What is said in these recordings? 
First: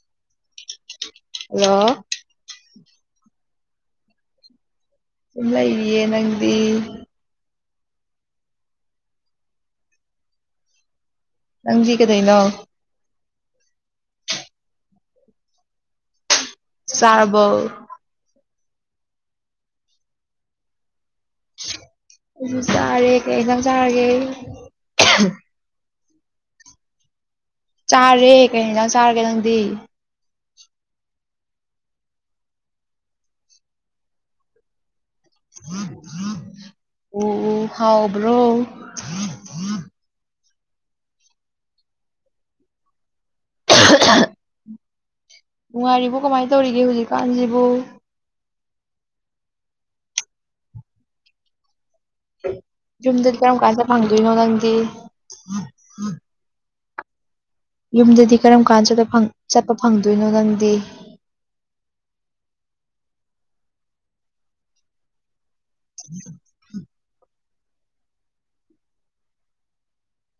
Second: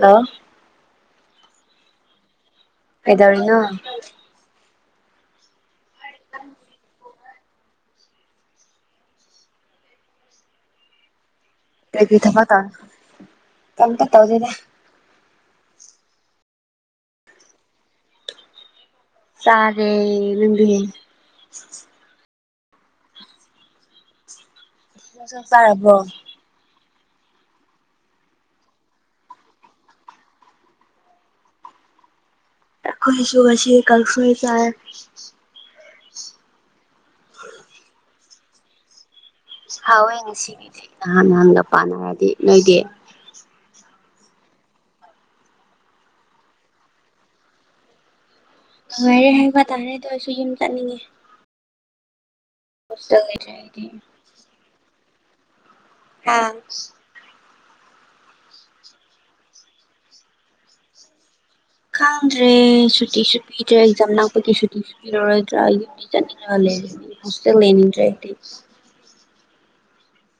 hello ꯍꯂ ꯍꯥꯏꯗꯔꯤꯅ ꯆꯂ ꯏꯌꯦ ꯅꯪꯗꯤ ꯉꯪꯤ ꯀꯗꯅꯣ ꯀꯝꯇ ꯇꯧꯗꯦꯗ ꯁꯥꯔꯔꯕꯧ ꯁꯥꯒꯦ ꯂꯦ ꯑꯗꯨ ꯆꯥꯔꯦ ꯀꯩꯛꯇ ꯆꯥꯔꯒꯦ ꯔꯕꯣ ꯆꯥꯔꯦ ꯀꯩ ꯌꯦꯟꯖꯥꯡ ꯆꯥꯔꯒꯦ ꯅꯪꯗꯤ ꯑꯈꯣꯏꯁꯨꯁ ꯀꯛꯁꯨꯣꯏ ꯆꯥꯏ ꯑꯣ ꯍꯥꯎꯕ꯭ꯔꯣ ꯍꯥꯎꯋꯦ ꯉꯁꯤꯒꯤꯗꯤ ꯅꯍꯥꯟ ꯅꯍꯥꯟꯒ ꯄꯥꯟꯅꯔꯗꯤ ꯅꯣꯏꯗꯤ [unintelligible] ꯅꯨꯡꯉꯥꯏꯔꯤꯕ ꯀꯃꯥꯏꯅ ꯇꯧꯔꯤꯒꯦ ꯍꯧꯖꯤꯛꯀꯥꯟꯁꯤꯕꯨ ꯉꯥꯏꯔꯦ ꯍꯥꯏꯕ ꯇꯥꯔꯦꯗꯣ ꯑꯩꯁꯨ ꯌꯨꯝ ꯆꯠꯅꯤꯡꯉꯦ ꯍꯣꯁꯇꯦꯜ ꯌꯗ ꯀ ꯂꯩꯇ꯭ꯔꯦ ꯑꯩꯗꯤ ꯀꯥꯏꯁ ꯐꯥꯡꯪꯗꯏ ꯅꯣ ꯅꯪꯗꯤ ꯑ ꯌꯨꯝꯗꯗꯤ ꯀꯔꯝ ꯀꯥꯟ ꯆꯠꯄ ꯐꯪꯗꯣꯏꯅꯣ ꯅꯪꯗꯤ ꯈꯪꯗ꯭ꯔꯦ ꯁꯨꯇꯤꯁꯨ ꯄꯤꯗ꯭ꯔꯦ ꯑꯦꯛꯖꯥꯝ ꯂꯥꯛꯄꯒꯤ ꯁꯨꯇꯤꯁꯨ ꯄꯤꯔꯨꯔꯣꯏ ꯍꯧꯁꯇ ꯂꯩꯅꯤꯡ ꯆ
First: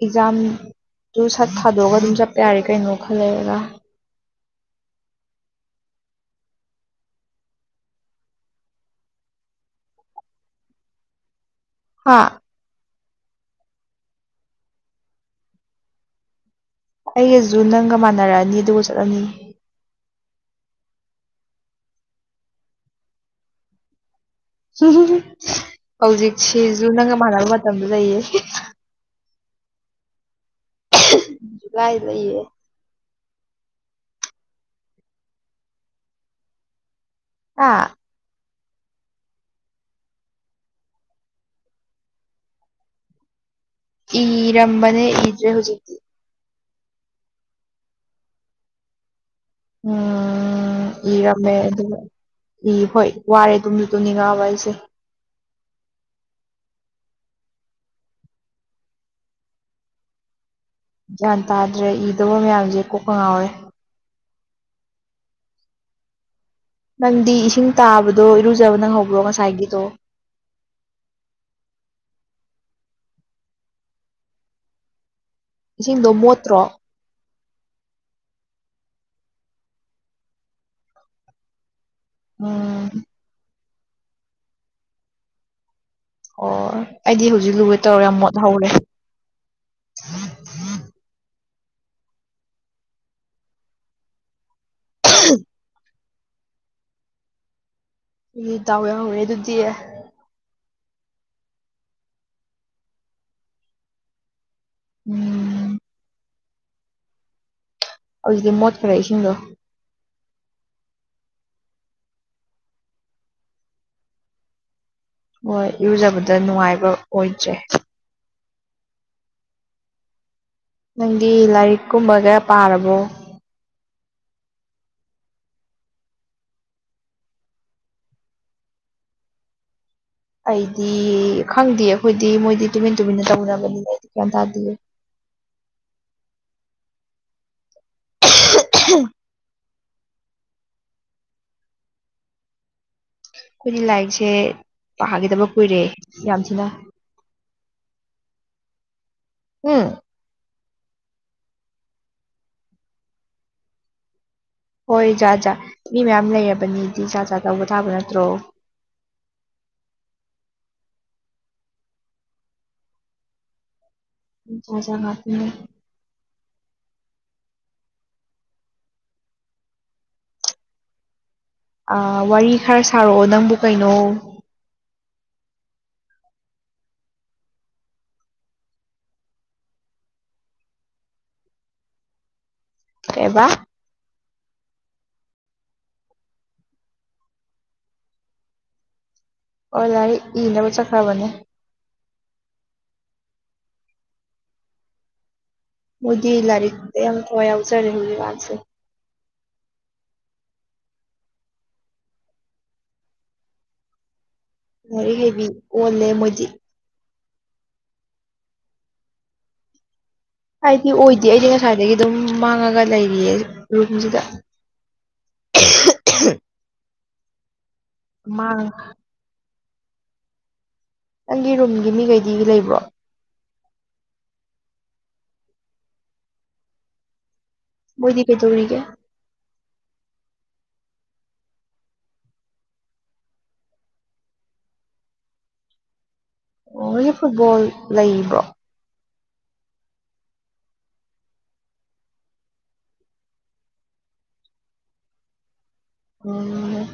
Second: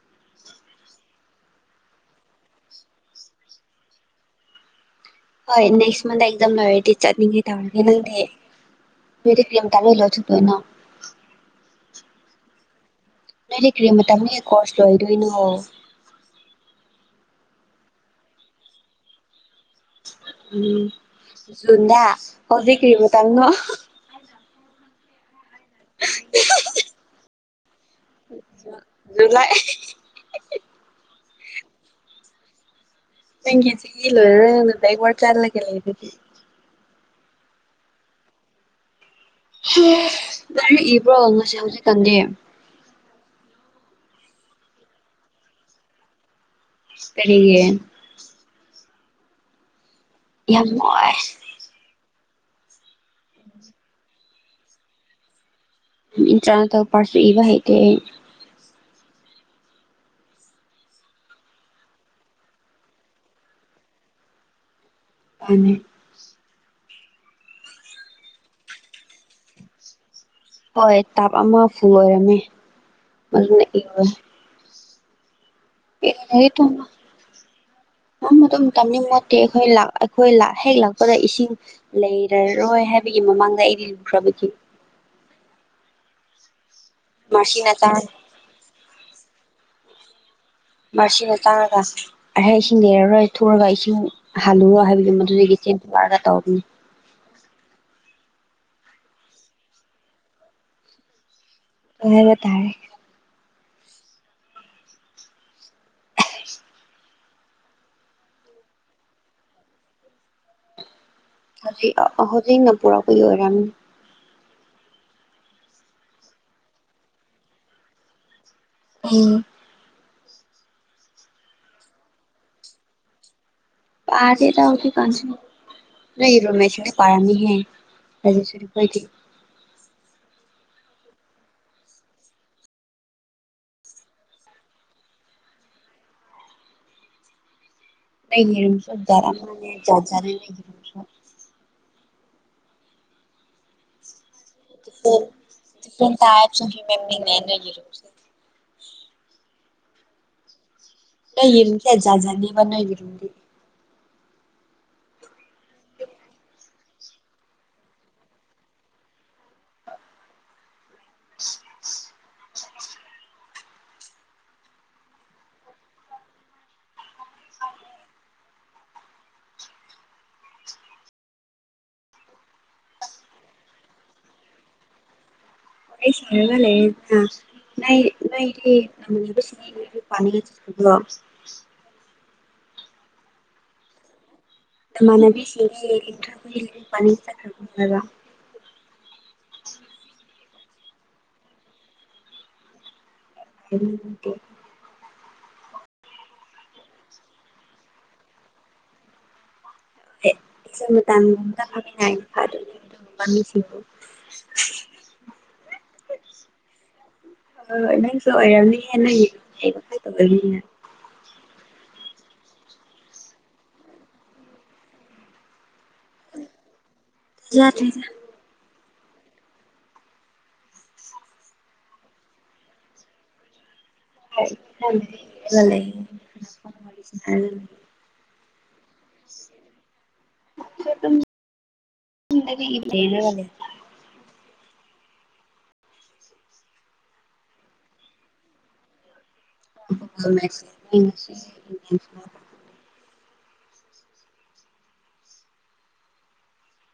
ꯑꯦꯛꯖꯥꯝꯗꯨ ꯁꯠ ꯊꯥꯗꯣꯛꯑꯒ ꯑꯗꯨꯝ ꯆꯠꯄ ꯌꯥꯔꯦ ꯀꯩꯅꯣ ꯈ ꯂꯩꯔꯒ ꯍꯣꯏ ꯅꯦꯛꯁ ꯃꯟꯊ ꯑꯦꯛꯖꯥꯝ ꯂ ꯇꯤꯆꯔꯦ ꯇꯧꯒ ꯅꯦ ꯃꯗꯤ ꯀꯂꯤ ꯇꯥꯔ ꯂꯣ ꯆꯗꯅ ꯍꯥꯥ ꯅꯣꯏ ꯂꯩ ꯀ꯭ꯔꯤ ꯃꯇꯝꯅꯤ ꯀꯣꯔꯁ ꯂꯣꯏꯗꯣꯏꯅꯣ ꯑꯩꯒꯖꯨ ꯅꯪꯒ ꯃꯥꯟꯅꯔꯛꯑꯅꯤ ꯑꯗꯨꯒ ꯆꯠꯂꯅꯤ ꯎꯝ ꯖꯨꯟꯗꯥ ꯀꯕꯤ ꯀꯔꯤꯃ ꯇꯪꯅ ꯍꯧꯖꯤꯛ ꯁꯤꯦꯖꯨ ꯅꯪ ꯃꯅ ꯖꯨꯂꯥꯏ ꯨꯂꯥꯏ ꯂꯩꯏꯌꯦ ꯄꯦꯡ ꯆ ꯏꯂꯗꯥ ꯋꯥ ꯆꯥ ꯑꯥ ꯂꯥꯏꯔꯤꯛ ꯏꯕ꯭ꯔꯣ ꯉꯁꯤ ꯍꯧꯖꯤꯛꯀꯥꯟꯗꯤ ꯏꯔꯝꯕꯅꯦ ꯏꯗ꯭ꯔꯦ ꯍꯧꯖꯤꯛꯇꯤ ꯀꯔꯤꯒꯦ ꯎꯝ ꯏꯔꯝꯃꯦ ꯅꯣꯏꯁ ꯑꯗꯨ ꯎ ꯍꯣꯏ ꯋꯥꯔꯦ ꯑꯗꯨꯝꯁꯨ ꯇꯅꯤꯉꯥꯕꯏꯁꯦ ꯏꯟ ꯆꯅ ꯇꯧ ꯄꯔꯁꯨ ꯏꯕ ꯍꯥꯏꯩꯗꯦ ꯒ꯭ꯌꯥꯟ ꯇꯥꯗ꯭ꯔꯦ ꯏꯗꯕ ꯃꯌꯥꯝꯁꯦ ꯀꯣꯛꯀ ꯉꯥꯎꯋꯦ ꯍꯥꯏꯅꯤ ꯅꯪꯗꯤ ꯏꯁꯤꯡ ꯇꯥꯕꯗꯣ ꯏꯔꯨꯖꯕ ꯅꯪ ꯍꯧꯕ꯭ꯔꯣ ꯉꯁꯥꯏꯒꯤꯗꯣ ꯍꯣꯏ ꯇꯥꯞ ꯑꯃ ꯍꯐꯨ ꯑꯣꯏꯔꯝꯃꯦ ꯑꯗꯨꯗꯨꯅ ꯏꯔ ꯏꯁꯤꯡꯗꯣ ꯃꯣꯠꯇ꯭ꯔꯣ ꯃꯇꯝ ꯃꯣꯠꯇꯦ ꯑꯩꯈꯣꯏ ꯑꯩꯈꯣꯏ ꯍꯦꯛ ꯂꯥꯛꯄꯗ ꯏꯁꯤꯡ ꯂꯩꯔꯔꯣꯏ ꯎꯝ ꯍꯥꯏꯕꯒꯤ ꯃꯃꯥꯡꯗ ꯑꯩꯗꯤ ꯂꯨꯈ꯭ꯔꯕꯒꯦ ꯑꯣ ꯑꯩꯗꯤ ꯍꯧꯖꯤꯛ ꯂꯨꯔꯦ ꯇꯧꯔꯦ ꯌꯥꯝ ꯃꯣꯠ ꯍꯧꯔꯦ ꯃꯔꯆꯅ ꯇꯥꯡꯔꯒ ꯑꯩꯍꯦꯛ ꯏꯁꯤꯡ ꯂꯩꯔꯔꯣꯏ ꯊꯨꯔꯒ ꯏꯁꯤꯡ ꯍꯥꯜꯂꯨꯔꯣ ꯍꯥꯏꯕꯒꯤ ꯃꯗꯨꯗꯒꯤ ꯀ ꯂꯒ ꯇꯧꯅꯤ ꯎ ꯇꯋꯦ ꯑꯗꯨꯗꯤꯌꯦ ꯑꯣꯏꯕ ꯇꯔꯦ ꯎꯝ ꯍꯧꯖꯤꯛꯇꯤ ꯃꯣꯠꯈꯔꯦ ꯏꯁꯤꯡꯗꯣ ꯍꯧꯖꯤꯛ ꯍꯧꯖꯤꯛꯅ ꯄꯨꯔꯛꯕꯨꯏ ꯑꯣꯏꯔꯝ ꯍꯣꯏ ꯏꯨꯖꯕꯗ ꯅꯨꯡꯉꯥꯏꯕ ꯑꯣꯏꯗ꯭ꯔꯦ ꯎꯝ ꯅꯪꯗꯤ ꯂꯥꯏꯔꯤꯛ ꯀꯨꯝꯕꯒ ꯄꯥꯔꯕꯣ ꯄꯥꯗꯦꯗ ꯍꯧꯗꯤ ꯀꯁꯤ ꯅ ꯔꯣꯃꯦꯁꯦ ꯄꯔꯅꯤꯍꯦ ꯔꯗꯤ ꯑꯩꯗꯤ ꯈꯪꯗꯦ ꯑꯩꯈꯣꯏꯗꯤ ꯃꯣꯏꯗꯤ ꯇꯨꯃꯤꯟ ꯇꯨꯃꯤꯟꯅ ꯇꯧꯔꯕꯅꯤꯅ ꯑꯩꯗꯤ ꯒ꯭ꯌꯥꯟ ꯇꯥꯗꯦꯌꯦꯦ [inaudible] ꯅ ꯍꯦꯔꯝ ꯁꯣ ꯔ ꯃ ꯆꯖꯖꯅꯦ ꯅ ꯍꯔꯝꯁꯣ ꯀꯣꯏꯗꯤ ꯂꯥꯏꯛꯁꯦ ꯗꯤꯐ꯭ꯔꯦꯟ ꯄꯥꯒꯤꯗꯕ ꯀꯨꯏꯔꯦ ꯗꯤꯐ꯭ꯔꯦꯟ ꯌꯥꯝ ꯇꯥꯏꯞꯁ ꯊꯤꯅ ꯑꯣꯐ ꯍ꯭ꯌꯨꯃꯦꯟ ꯕꯤꯡꯅꯦ ꯅꯣꯏꯒꯤ ꯔꯨꯝꯁꯦ ꯎꯝ ꯅ ꯏꯔꯦꯖꯖꯅꯤꯕ ꯅ ꯏꯔꯗꯤ ꯍꯣꯏ ꯖꯥꯖꯥ ꯃꯤ ꯃꯌꯥꯝ ꯂꯩꯔꯕꯅꯤꯗꯤ ꯆꯖꯥ ꯆꯥ ꯇꯧꯕ ꯊꯥꯕ ꯅꯠꯇ꯭ꯔꯣ [inaudible] [inaudible] ꯆꯥꯖꯥ ꯉꯇꯅꯤ ꯑ ꯋꯥꯔꯤ ꯈꯔ ꯁꯥꯔꯛꯑꯣ ꯅꯪꯕꯨ ꯀꯩꯅꯣ ꯍꯔ ꯁꯂꯒ ꯂꯩ ꯅ ꯅꯗꯤꯁꯤ ꯄꯅꯤꯡꯒ ꯑ ꯀꯕꯥ ꯑ ꯃꯅꯕꯤ ꯁꯤꯕ ꯏꯇ ꯈꯨꯏꯜ ꯄꯅꯤꯇ ꯀꯥ ꯑꯣ ꯂꯥꯏꯔꯤꯛ ꯏꯅꯕ ꯆꯠꯈ꯭ꯔꯕꯅꯦ ꯍꯦ ꯃꯗꯤ ꯂꯔꯤꯛ ꯑꯦꯝ ꯊꯧꯋꯥꯏ ꯑꯖꯔꯔꯦꯍꯒꯤ ꯋꯥꯁ ꯇꯁꯤ ꯂꯥꯏꯔꯤꯛ ꯍꯩꯕꯤ ꯑꯣꯜꯂꯦ ꯃꯣꯏꯗꯤ ꯑ ꯅꯪꯁꯨ ꯑꯣꯏꯔꯅꯤ ꯍꯦꯟꯅ ꯌꯦ ꯍꯥꯏꯗꯤ ꯑꯣꯏꯗꯤ ꯁ꯭ꯋꯥꯏꯗꯒꯤ ꯑꯗꯨꯝ ꯃꯥꯡꯉꯒ ꯂꯩꯔꯤꯌꯦ ꯔꯨꯝꯁꯤꯗ [unintelligible] ꯊꯥꯖꯗ꯭ꯔꯦꯗ ꯑꯃ ꯅꯪꯒꯤ ꯔꯨꯝꯒꯤ ꯃꯤꯈꯩꯗꯤ ꯂꯩꯕ꯭ꯔꯣ [unintelligible] ꯃꯣꯏꯗꯤ ꯀꯦ ꯆꯧꯅꯤ ꯀ [unintelligible] ꯑꯣꯒꯤ ꯐꯨꯠꯕꯣꯜ ꯂꯩꯕ꯭ꯔꯣ ꯏꯟ ꯑꯣꯝ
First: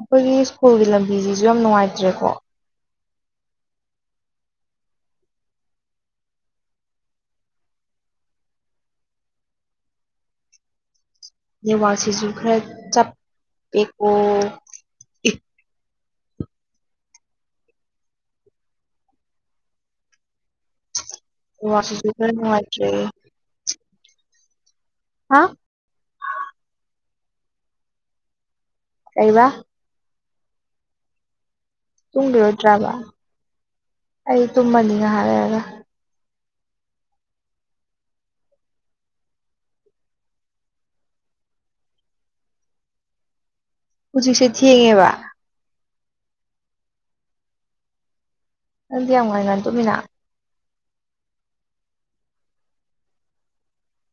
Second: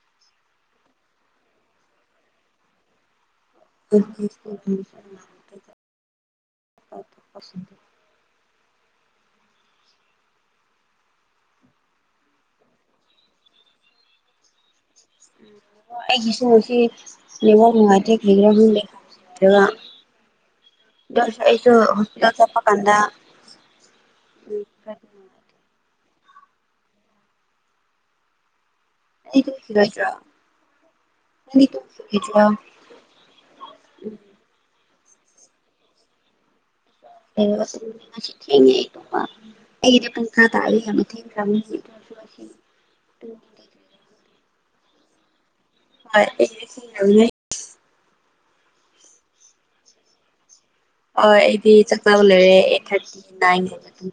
ꯑꯩꯈꯣꯏꯒꯤ ꯁ꯭ꯀꯨꯜꯒꯤ ꯂꯝꯕꯤꯁꯤꯁꯨ ꯌꯥꯝ ꯅꯨꯡꯉꯥꯏꯇ꯭ꯔꯦꯀꯣ [unintelligible] ꯅꯦꯋꯥꯛꯁꯤꯖꯨ ꯈꯔ ꯆꯞꯄꯀ ꯎꯝ ꯑꯩꯒꯤꯁꯨꯁꯤ ꯂꯩꯕꯥꯛ ꯅꯨꯡꯉꯥꯏꯇ꯭ꯔꯦ ꯂꯩꯒ꯭ꯔꯥ ꯂꯩ ꯑꯗꯨꯒ [unintelligible] ꯁꯨ ꯅꯦꯠꯋꯥꯛꯁꯤꯁꯨ ꯍꯣꯄꯤꯜ ꯈꯔ ꯆꯄ ꯅꯨꯡꯉꯥꯏꯇ꯭ꯔꯦ ꯀꯥꯟꯗ ꯍꯥ ꯀꯩꯕꯥ [unintelligible] ꯅꯪꯗꯤ ꯇꯨꯝꯈꯤꯔꯣꯏꯗ꯭ꯔꯣ ꯇꯨꯝꯕꯤꯔꯣꯗ꯭ꯔꯕ ꯑꯩ ꯇꯨꯝꯃꯅꯤꯅ ꯍꯥꯏꯔꯑꯒ ꯑꯩ ꯄ ꯈꯥ ꯇ ꯊ [unintelligible] ꯁꯦ ꯊꯦꯡꯉꯦꯕ ꯍꯣꯏꯁꯨ ꯌꯥꯝ ꯑꯗꯨꯗꯤ ꯌꯥꯝ ꯅꯨꯡꯉꯥꯏ ꯉꯥꯟ ꯇꯨꯃꯤꯅꯥ ꯍ ꯑꯩꯗꯤ ꯆꯥꯛ ꯆꯕ ꯂꯩꯔꯦ ꯑꯩꯠ ꯊꯥꯔꯇꯤ ꯅꯥꯏꯟ ꯃꯇꯨꯡ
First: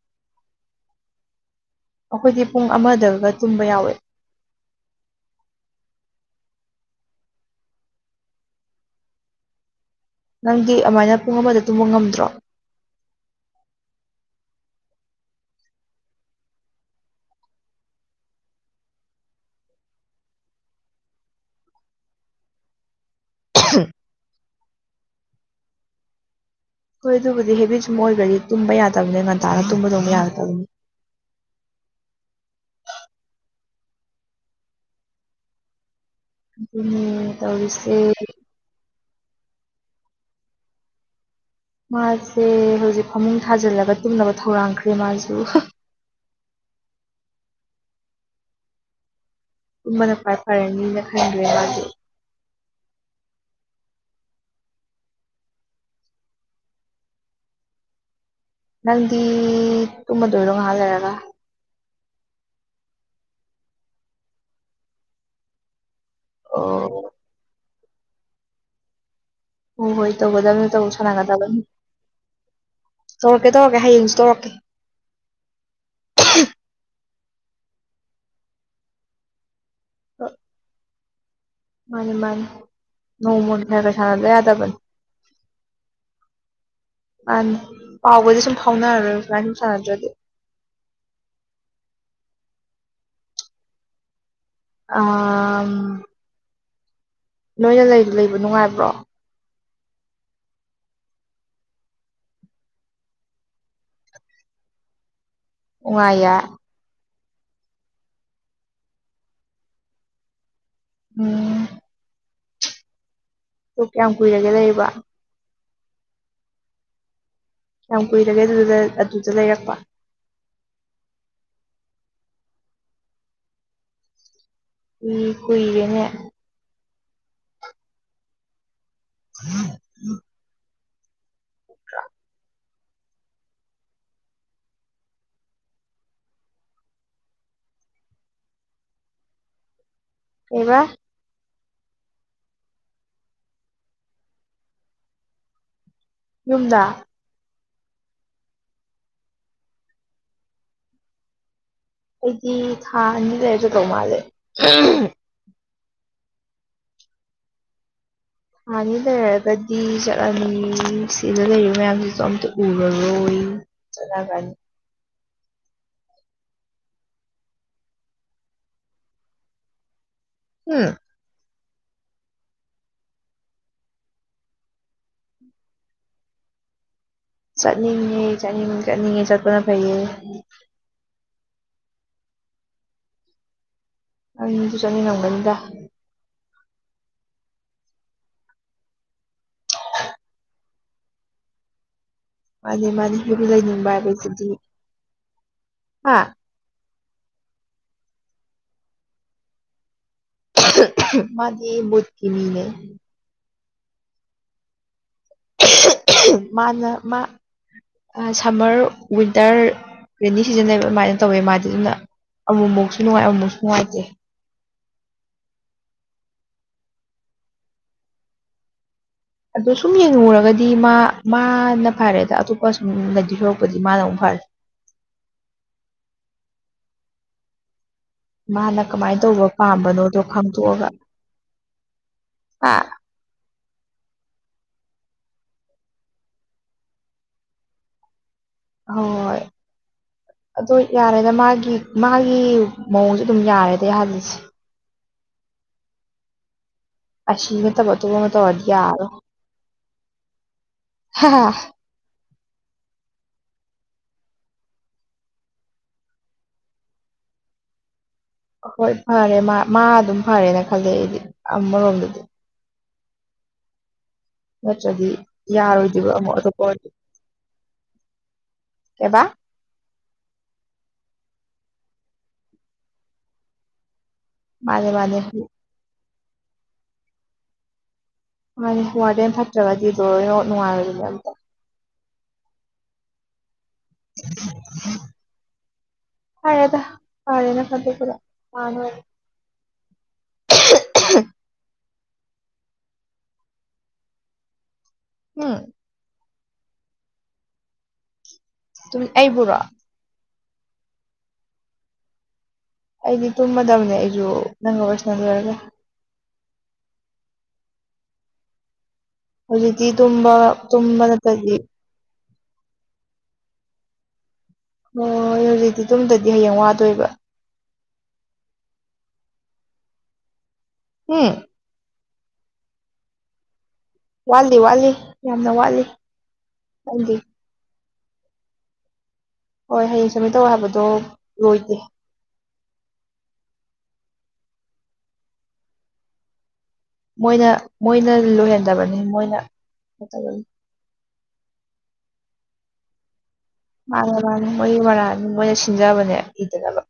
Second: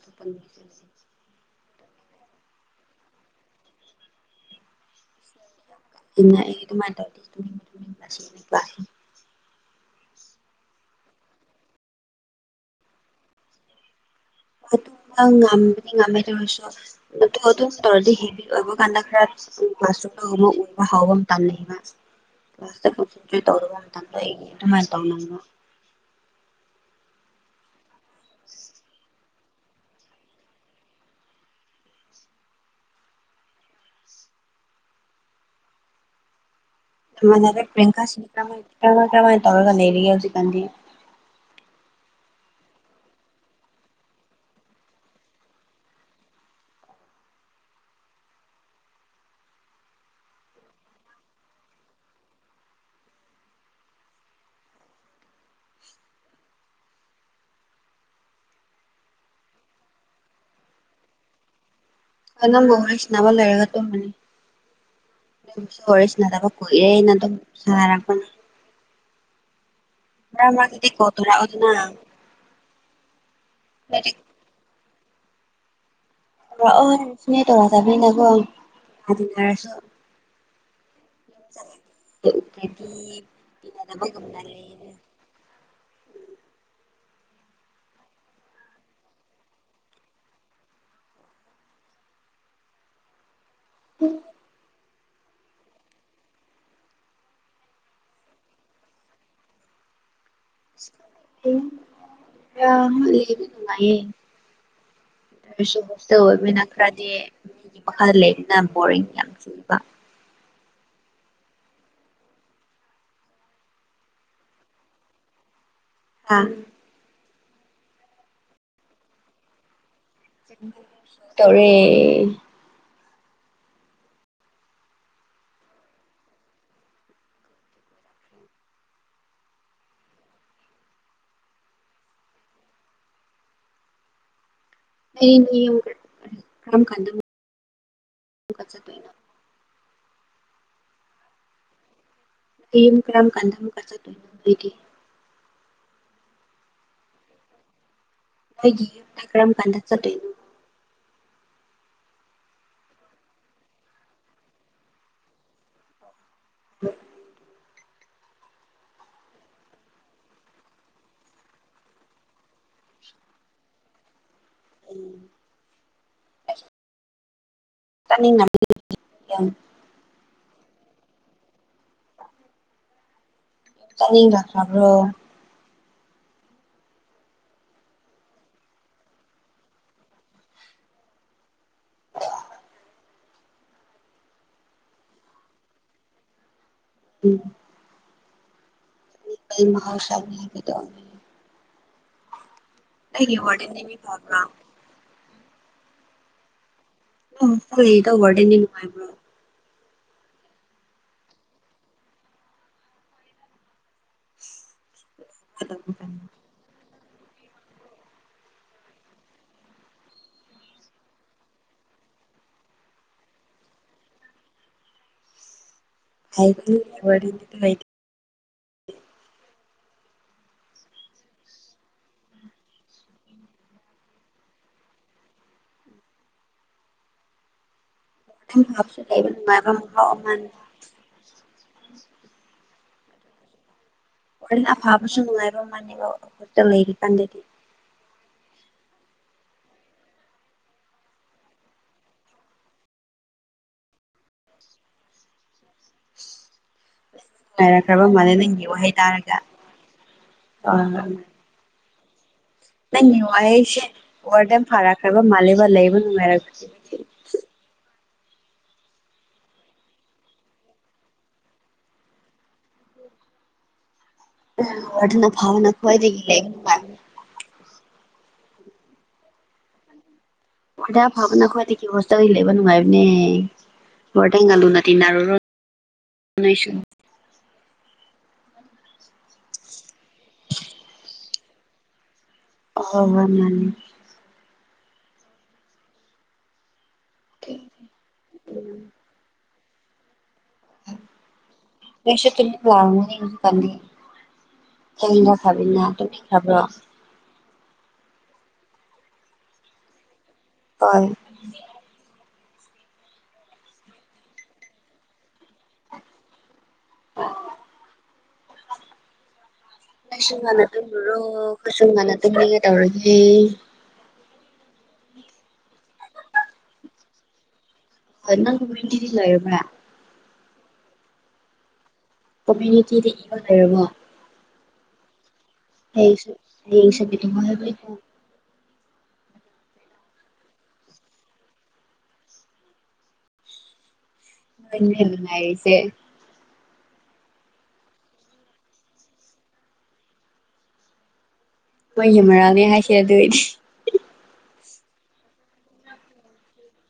ꯑꯩꯈꯣꯏꯗꯤ ꯄꯨꯡ ꯑꯃꯗꯒ ꯇꯨꯝꯕ ꯌꯥꯎꯋꯏ ꯏ ꯑꯗꯨꯥꯏ ꯇꯁꯤꯦ ꯅꯪꯗꯤ ꯑꯗꯨꯃꯥꯏꯅ ꯄꯨꯡ ꯑꯃꯗ ꯇꯨꯝꯕ ꯉꯝꯗ꯭ꯔꯣ ꯇꯨꯡ ꯉ ꯉꯝꯥꯏ ꯊꯔꯁ ꯇꯍ ꯑꯗꯨ ꯇꯔꯗꯤ ꯍꯦꯕꯤꯕ ꯀꯥꯟꯗ ꯈꯔ ꯎ ꯋꯥ ꯁꯃ ꯎꯕ ꯍꯕꯝ ꯇꯜꯂꯤꯩꯕ ꯀ꯭ꯂꯥꯁꯇꯟ ꯇꯧꯔꯨꯕ ꯃꯇꯝꯗ ꯑꯩꯒꯤ ꯑꯗꯨꯃꯥꯏꯅ ꯇꯧꯅꯤꯡꯅꯕ ꯍꯣꯏ ꯑꯗꯨꯕꯨꯗꯤ ꯍꯦꯕꯤ ꯆꯨꯝ ꯑꯣꯏꯒꯗꯤ ꯇꯨꯝꯕ ꯌꯥꯗꯕꯅꯤ ꯉ ꯇꯅ ꯇꯝꯕ ꯑꯗꯨꯃ ꯍꯥꯏ ꯇ ꯑꯗꯨꯅꯤ ꯑꯗꯨꯅꯦ ꯃꯅꯦ ꯄꯤꯌꯥꯡꯀꯥ ꯇꯧꯔꯤꯁꯦ ꯁꯤꯅꯤꯃ ꯀ꯭ꯔꯃꯥꯏ ꯇꯧꯔꯒ ꯂꯩꯔꯤꯒꯦ ꯍꯧꯖꯤꯛꯀꯥꯟꯗꯤ ꯃꯥꯁꯦ ꯍꯧꯖꯤꯛ ꯐꯃꯨꯡ ꯊꯥꯖꯤꯜꯂꯒ ꯇꯨꯝꯅꯕ ꯊꯧꯔꯥꯡꯈ꯭ꯔꯦ ꯃꯥꯁꯨ [unintelligible] ꯎꯕꯅ ꯄꯥꯏ ꯐꯔꯦ ꯃꯤꯅ ꯈꯥꯏꯗ꯭ꯔꯦ ꯃꯥꯒꯤ ꯅꯪꯗꯤ ꯇꯨꯝꯝꯕ ꯗꯔꯣ ꯉ ꯍꯥꯜꯂꯔꯒ ꯍ ꯅꯪꯕꯨꯔꯁꯅꯥꯕ ꯂꯩꯔꯒ ꯇꯨꯝꯕꯅꯤ ꯇꯔꯁꯤ ꯅꯠꯇꯕ ꯀꯨꯏꯔꯦ ꯑꯣ ꯑꯩꯅ ꯑꯗꯨꯝ ꯁꯥꯟꯔꯛꯄꯅꯤ ꯍꯣꯏ ꯍꯣꯏ ꯔ ꯇꯧꯒꯗꯕꯅꯤ ꯇꯧ ꯃ꯭ꯔꯀꯤꯗꯤ ꯀꯣꯗꯔ ꯁꯥꯟꯅꯒꯗꯕꯅꯤ ꯑꯣꯗꯨꯅ ꯇꯧꯔꯛꯀꯦ ꯇꯧꯔꯀꯦ ꯍꯌꯦꯡꯁꯨ ꯇꯧꯔꯀꯦ ꯑꯣ ꯁꯅꯦ ꯇꯣꯔꯥ ꯇꯥꯕꯤꯅꯀꯣꯔꯁꯨ ꯑ ꯃꯥꯅꯤ ꯃꯥꯅꯤ ꯎꯗ꯭ꯔꯗꯤ ꯅꯣꯡꯃ ꯐ ꯊꯥ ꯂꯩꯦ ꯇꯤꯟꯅꯗꯕꯒꯨꯝꯅ ꯑꯗꯕꯟ ꯂꯩꯌꯦ ꯑꯅꯤ ꯄꯥꯎꯒꯗꯤ ꯁꯨꯝ ꯐꯥꯎꯅꯔꯔꯣꯏ ꯐꯥꯏ ꯁ ꯁꯥꯟꯅꯗ꯭ꯔꯗꯤ ꯎ ꯑ ꯅꯣꯏꯅ ꯂꯩ ꯂꯩꯕ ꯅꯨꯡꯉꯥꯏꯕ꯭ꯔꯣ ꯑ ꯍ ꯀꯃꯌꯦ ꯁꯨ ꯍꯣꯁꯇ ꯅꯨꯡꯉꯥꯏꯌꯦ ꯑꯣꯏꯕꯅꯤꯅ ꯈꯔꯗꯤ ꯃꯤꯒꯤ ꯃꯈꯥꯗ ꯂꯩꯕꯅ ꯕꯣꯔꯤꯡ ꯌꯥꯝ ꯀꯨꯏꯕ ꯎꯝ ꯀꯌꯥꯝ ꯀꯨꯏꯔꯒꯦ ꯂꯩꯕ ꯑꯥ ꯀꯌꯥꯝ ꯀꯨꯏꯔꯒꯦ ꯑꯗꯨ ꯑꯗꯨꯗ ꯂꯩꯔꯛꯄ ꯇꯧꯔꯦ ꯎ ꯀꯏꯔꯅꯦ ꯍꯝ ꯎꯝ ꯎ꯭ꯔꯥ ꯀ ꯈꯥꯟꯗ ꯑꯦꯕꯥ ꯑꯩꯨꯝ ꯀꯔꯝ ꯀꯥꯟꯗꯝ ꯀ ꯌꯨꯝꯗ ꯑꯩꯒꯤ ꯇꯔꯝ ꯀꯗ ꯆ ꯑꯩꯗꯤ ꯊꯥ ꯑꯅꯤ ꯂꯩꯔꯁꯨꯗꯧ ꯃꯥꯜꯂꯦ ꯍ ꯍꯥꯟꯅꯤ ꯂꯩꯔꯒꯗꯤ ꯆꯠꯂꯅꯤ ꯁꯤꯗ ꯂꯩꯔꯤꯕ ꯃꯌꯥꯝꯁꯤꯁꯨ ꯑꯝꯇ ꯎꯔꯔꯣꯏ ꯆꯂꯒꯅꯤ ꯎꯝ ꯇꯅꯤꯡ ꯎꯝ ꯥꯛꯔꯕ꯭ꯔꯣ ꯆꯠꯅꯤꯡꯦ ꯆꯠꯅꯤꯡ ꯆꯠꯅꯤꯡꯉꯦ ꯆꯠꯄꯅ ꯐꯩꯌꯦ ꯑ ꯃꯤꯗꯨ ꯆꯅꯤ ꯅꯪꯒꯅꯤꯗ ꯎꯝ ꯃꯍꯁꯥꯗ ꯃꯥꯅꯤ ꯃꯥꯅꯤ ꯋꯥꯔꯗꯦꯟꯗꯤ ꯍꯗꯏꯅꯤꯕꯥꯏ ꯃꯤ ꯐꯕ꯭ꯔꯥ ꯀꯩꯁꯗꯤ ꯍꯥꯥ ꯐꯗ ꯋꯥꯔꯗꯦꯟꯗꯤꯅꯨꯡꯉꯥꯏꯕ꯭ꯔꯣ ꯃꯥꯗꯤ ꯃꯠꯀꯤꯅꯤ ꯂꯩ [inaudible] ꯋꯥꯔꯗꯦꯟ ꯃꯥꯅ ꯃꯥ ꯁꯝꯃꯔ ꯋꯤꯟꯇꯔ ꯔꯦꯅꯤ ꯁꯤꯖꯟꯅꯦꯕ ꯑꯗꯨꯃꯥꯏꯅ ꯇꯧꯋꯦ ꯃꯥꯗꯤ ꯑꯗꯨꯅ ꯑꯃꯨꯛꯃꯨꯛꯁꯨ ꯅꯨꯡꯉꯥꯏ ꯑꯃꯨꯛꯁꯨ ꯅꯨꯡꯉꯥꯏꯇꯦ ꯍꯥꯏꯥꯏ ꯐ ꯋꯥꯔꯤꯗꯤ ꯍꯥꯏ ꯑꯗꯣ ꯁꯨꯝ ꯌꯦꯡꯉꯨꯔꯒꯗꯤ ꯃꯥ ꯃꯥꯅ ꯐꯔꯦꯗ ꯑꯇꯣꯞꯄ ꯁꯨꯝꯅꯗꯤ ꯁꯔꯛꯄꯗꯤ ꯃꯥꯅ ꯑꯃꯨꯛ ꯐꯔꯦ [inaudible] ꯃꯥꯅ ꯐꯕꯁꯨ ꯀꯃꯥꯏꯅ ꯂꯩꯕ ꯇꯧꯕ ꯅꯨꯡꯉꯥꯏꯕ ꯃꯍꯥꯎ ꯄꯥꯝꯕꯅꯣꯗꯣ ꯑꯃꯅꯤ ꯈꯪꯗꯣꯛꯑꯒ ꯑꯥ ꯍꯣꯔꯅ ꯑꯐꯥꯕꯁꯨ ꯅꯨꯡꯉꯥꯏꯕ ꯃꯥꯜꯂꯕ ꯑꯩꯛꯇ ꯂꯩꯔꯤ ꯀꯥꯟꯗꯗꯤ ꯍꯣꯏ ꯑꯣ ꯌꯥꯔꯦꯗ ꯃꯥꯒꯤ ꯃꯥꯒꯤ ꯃꯑꯣꯡꯁ ꯑꯗꯨꯝ ꯌꯥꯔꯦꯗ ꯑꯩꯍꯜꯂꯤꯁꯦ ꯑ ꯁꯤꯃꯦꯠꯇꯕ ꯅꯨꯡꯉꯥꯏꯔꯛꯈ꯭ꯔꯕ ꯃꯥꯜꯂꯦ ꯅꯪꯒꯤ ꯑꯌꯥ ꯋꯥꯍꯩ ꯇꯥꯔꯒ ꯑ ꯅꯪ ꯋꯥꯍꯩꯁꯦ ꯋꯥꯔꯗ ꯐꯥꯔꯛꯈ꯭ꯔꯕ ꯃꯥꯜꯂꯦꯕ ꯂꯩꯕ ꯅꯨꯡꯉꯥꯏꯔꯛ꯭ꯔꯦ [inaudible] ꯍꯣꯏ ꯐꯔꯦ ꯃꯥ ꯃꯥ ꯑꯗꯨꯝ ꯐꯔꯦꯅ ꯈꯜꯂꯦ ꯑꯩꯗꯤ ꯑꯃꯔꯣꯝꯗꯗꯤ ꯅꯠꯇ꯭ꯔꯗꯤ ꯋꯥꯔꯗꯟ ꯑꯐꯥꯕꯅ ꯌꯥꯔꯣꯏꯗꯕ ꯈ꯭ꯋꯥꯏꯗꯒꯤ ꯑꯃꯨꯛ ꯂꯩꯕ ꯑꯗꯨ ꯅꯨꯡꯉꯥꯏꯕꯅꯦ ꯀꯕꯥ ꯍꯣꯏꯗꯥ ꯐꯕꯅ ꯈ꯭ꯋꯥꯏꯗꯒꯤ ꯀ ꯍꯣꯁꯇ ꯂꯩꯕ ꯅꯨꯡꯉꯥꯏꯕꯅꯦ ꯔ ꯇꯥꯏꯉ ꯂꯨꯅ ꯃꯥꯅꯦ ꯃꯥꯅꯦ ꯇꯅꯔ ꯥꯏꯁꯨ ꯃꯥ ꯋꯥꯔꯗꯦꯟ ꯐꯠꯇ꯭ꯔꯕꯗꯤꯗꯣꯅꯣ ꯅꯨꯡꯉꯥꯏꯔꯗꯨꯅꯦ ꯑꯝꯇ ꯑꯣ ꯃꯥꯅꯦ ꯍꯥꯏꯔꯗ ꯄꯥꯔꯅ ꯐꯗ ꯄꯨꯔ ꯃꯥꯅꯦ [unintelligible] [unintelligible] ꯁ ꯂꯥꯎꯅꯤ ꯀꯗ ꯎꯝ ꯐꯕꯤꯅ ꯑꯗꯨ ꯊꯕ꯭ꯔꯣ ꯑꯩꯕꯨꯔꯣ ꯑꯣ ꯑꯩꯗꯤ ꯇꯨꯝꯃꯗꯕꯅꯦ ꯑꯩꯁꯨ ꯅꯪꯒ ꯁꯅ ꯂꯣꯏꯔꯒ ꯍꯧꯖꯤꯛꯇꯤ ꯇꯨꯝꯕ ꯂꯥꯏꯁ ꯉꯅ ꯇꯨꯝꯕ ꯇꯨꯝꯂꯨꯔꯣ ꯅꯠꯇꯗꯤ ꯈꯨꯣꯏꯁꯨꯝ ꯉꯅ ꯇꯨꯝꯅꯤꯡꯒꯦ ꯇꯧꯔꯒꯦ ꯑꯣꯣꯏꯣꯏ ꯍꯧꯖꯤꯛꯇꯤ ꯇꯝꯗꯗꯤ ꯍꯌꯦꯡ ꯋꯥꯗꯣꯏꯕ ꯑꯗꯨ ꯅ ꯑꯣꯏꯣꯏꯇꯤꯔꯂ ꯑꯦꯕ ꯎꯝ ꯀꯃ꯭ꯌꯨꯅꯤꯇꯤꯗ ꯏꯕ ꯂꯩꯔꯕꯣ ꯋꯥꯠꯂꯤ ꯋꯥꯠꯂꯤ ꯌꯥꯝꯅ ꯋꯥꯠꯂꯤ ꯍꯁ ꯅꯪꯒꯤ ꯍꯁꯦꯇꯃ ꯍꯕ ꯍꯣꯏ ꯍꯌꯦꯡ ꯁꯨꯃꯤꯠ ꯇꯧ ꯍꯥꯏꯕꯗꯣ ꯂꯣꯏꯗꯦ ꯉꯁꯦ ꯃꯣꯏꯅ ꯃꯣꯏꯅ ꯂꯣꯏꯍꯟꯗꯕꯅꯤ ꯃꯣꯏꯅꯩꯅ ꯇꯅꯤ ꯃꯣꯏꯒꯤ ꯃꯔꯥꯜꯅꯦ ꯍꯥꯏꯈꯤ ꯑꯗꯨꯏꯅꯦ ꯃꯥꯅꯦ ꯃꯥꯅꯤ ꯃꯣꯏ ꯃꯔꯥꯅꯤ ꯃꯣꯏꯅ ꯁꯤꯟꯖꯕꯅꯦ ꯏꯗꯅꯕ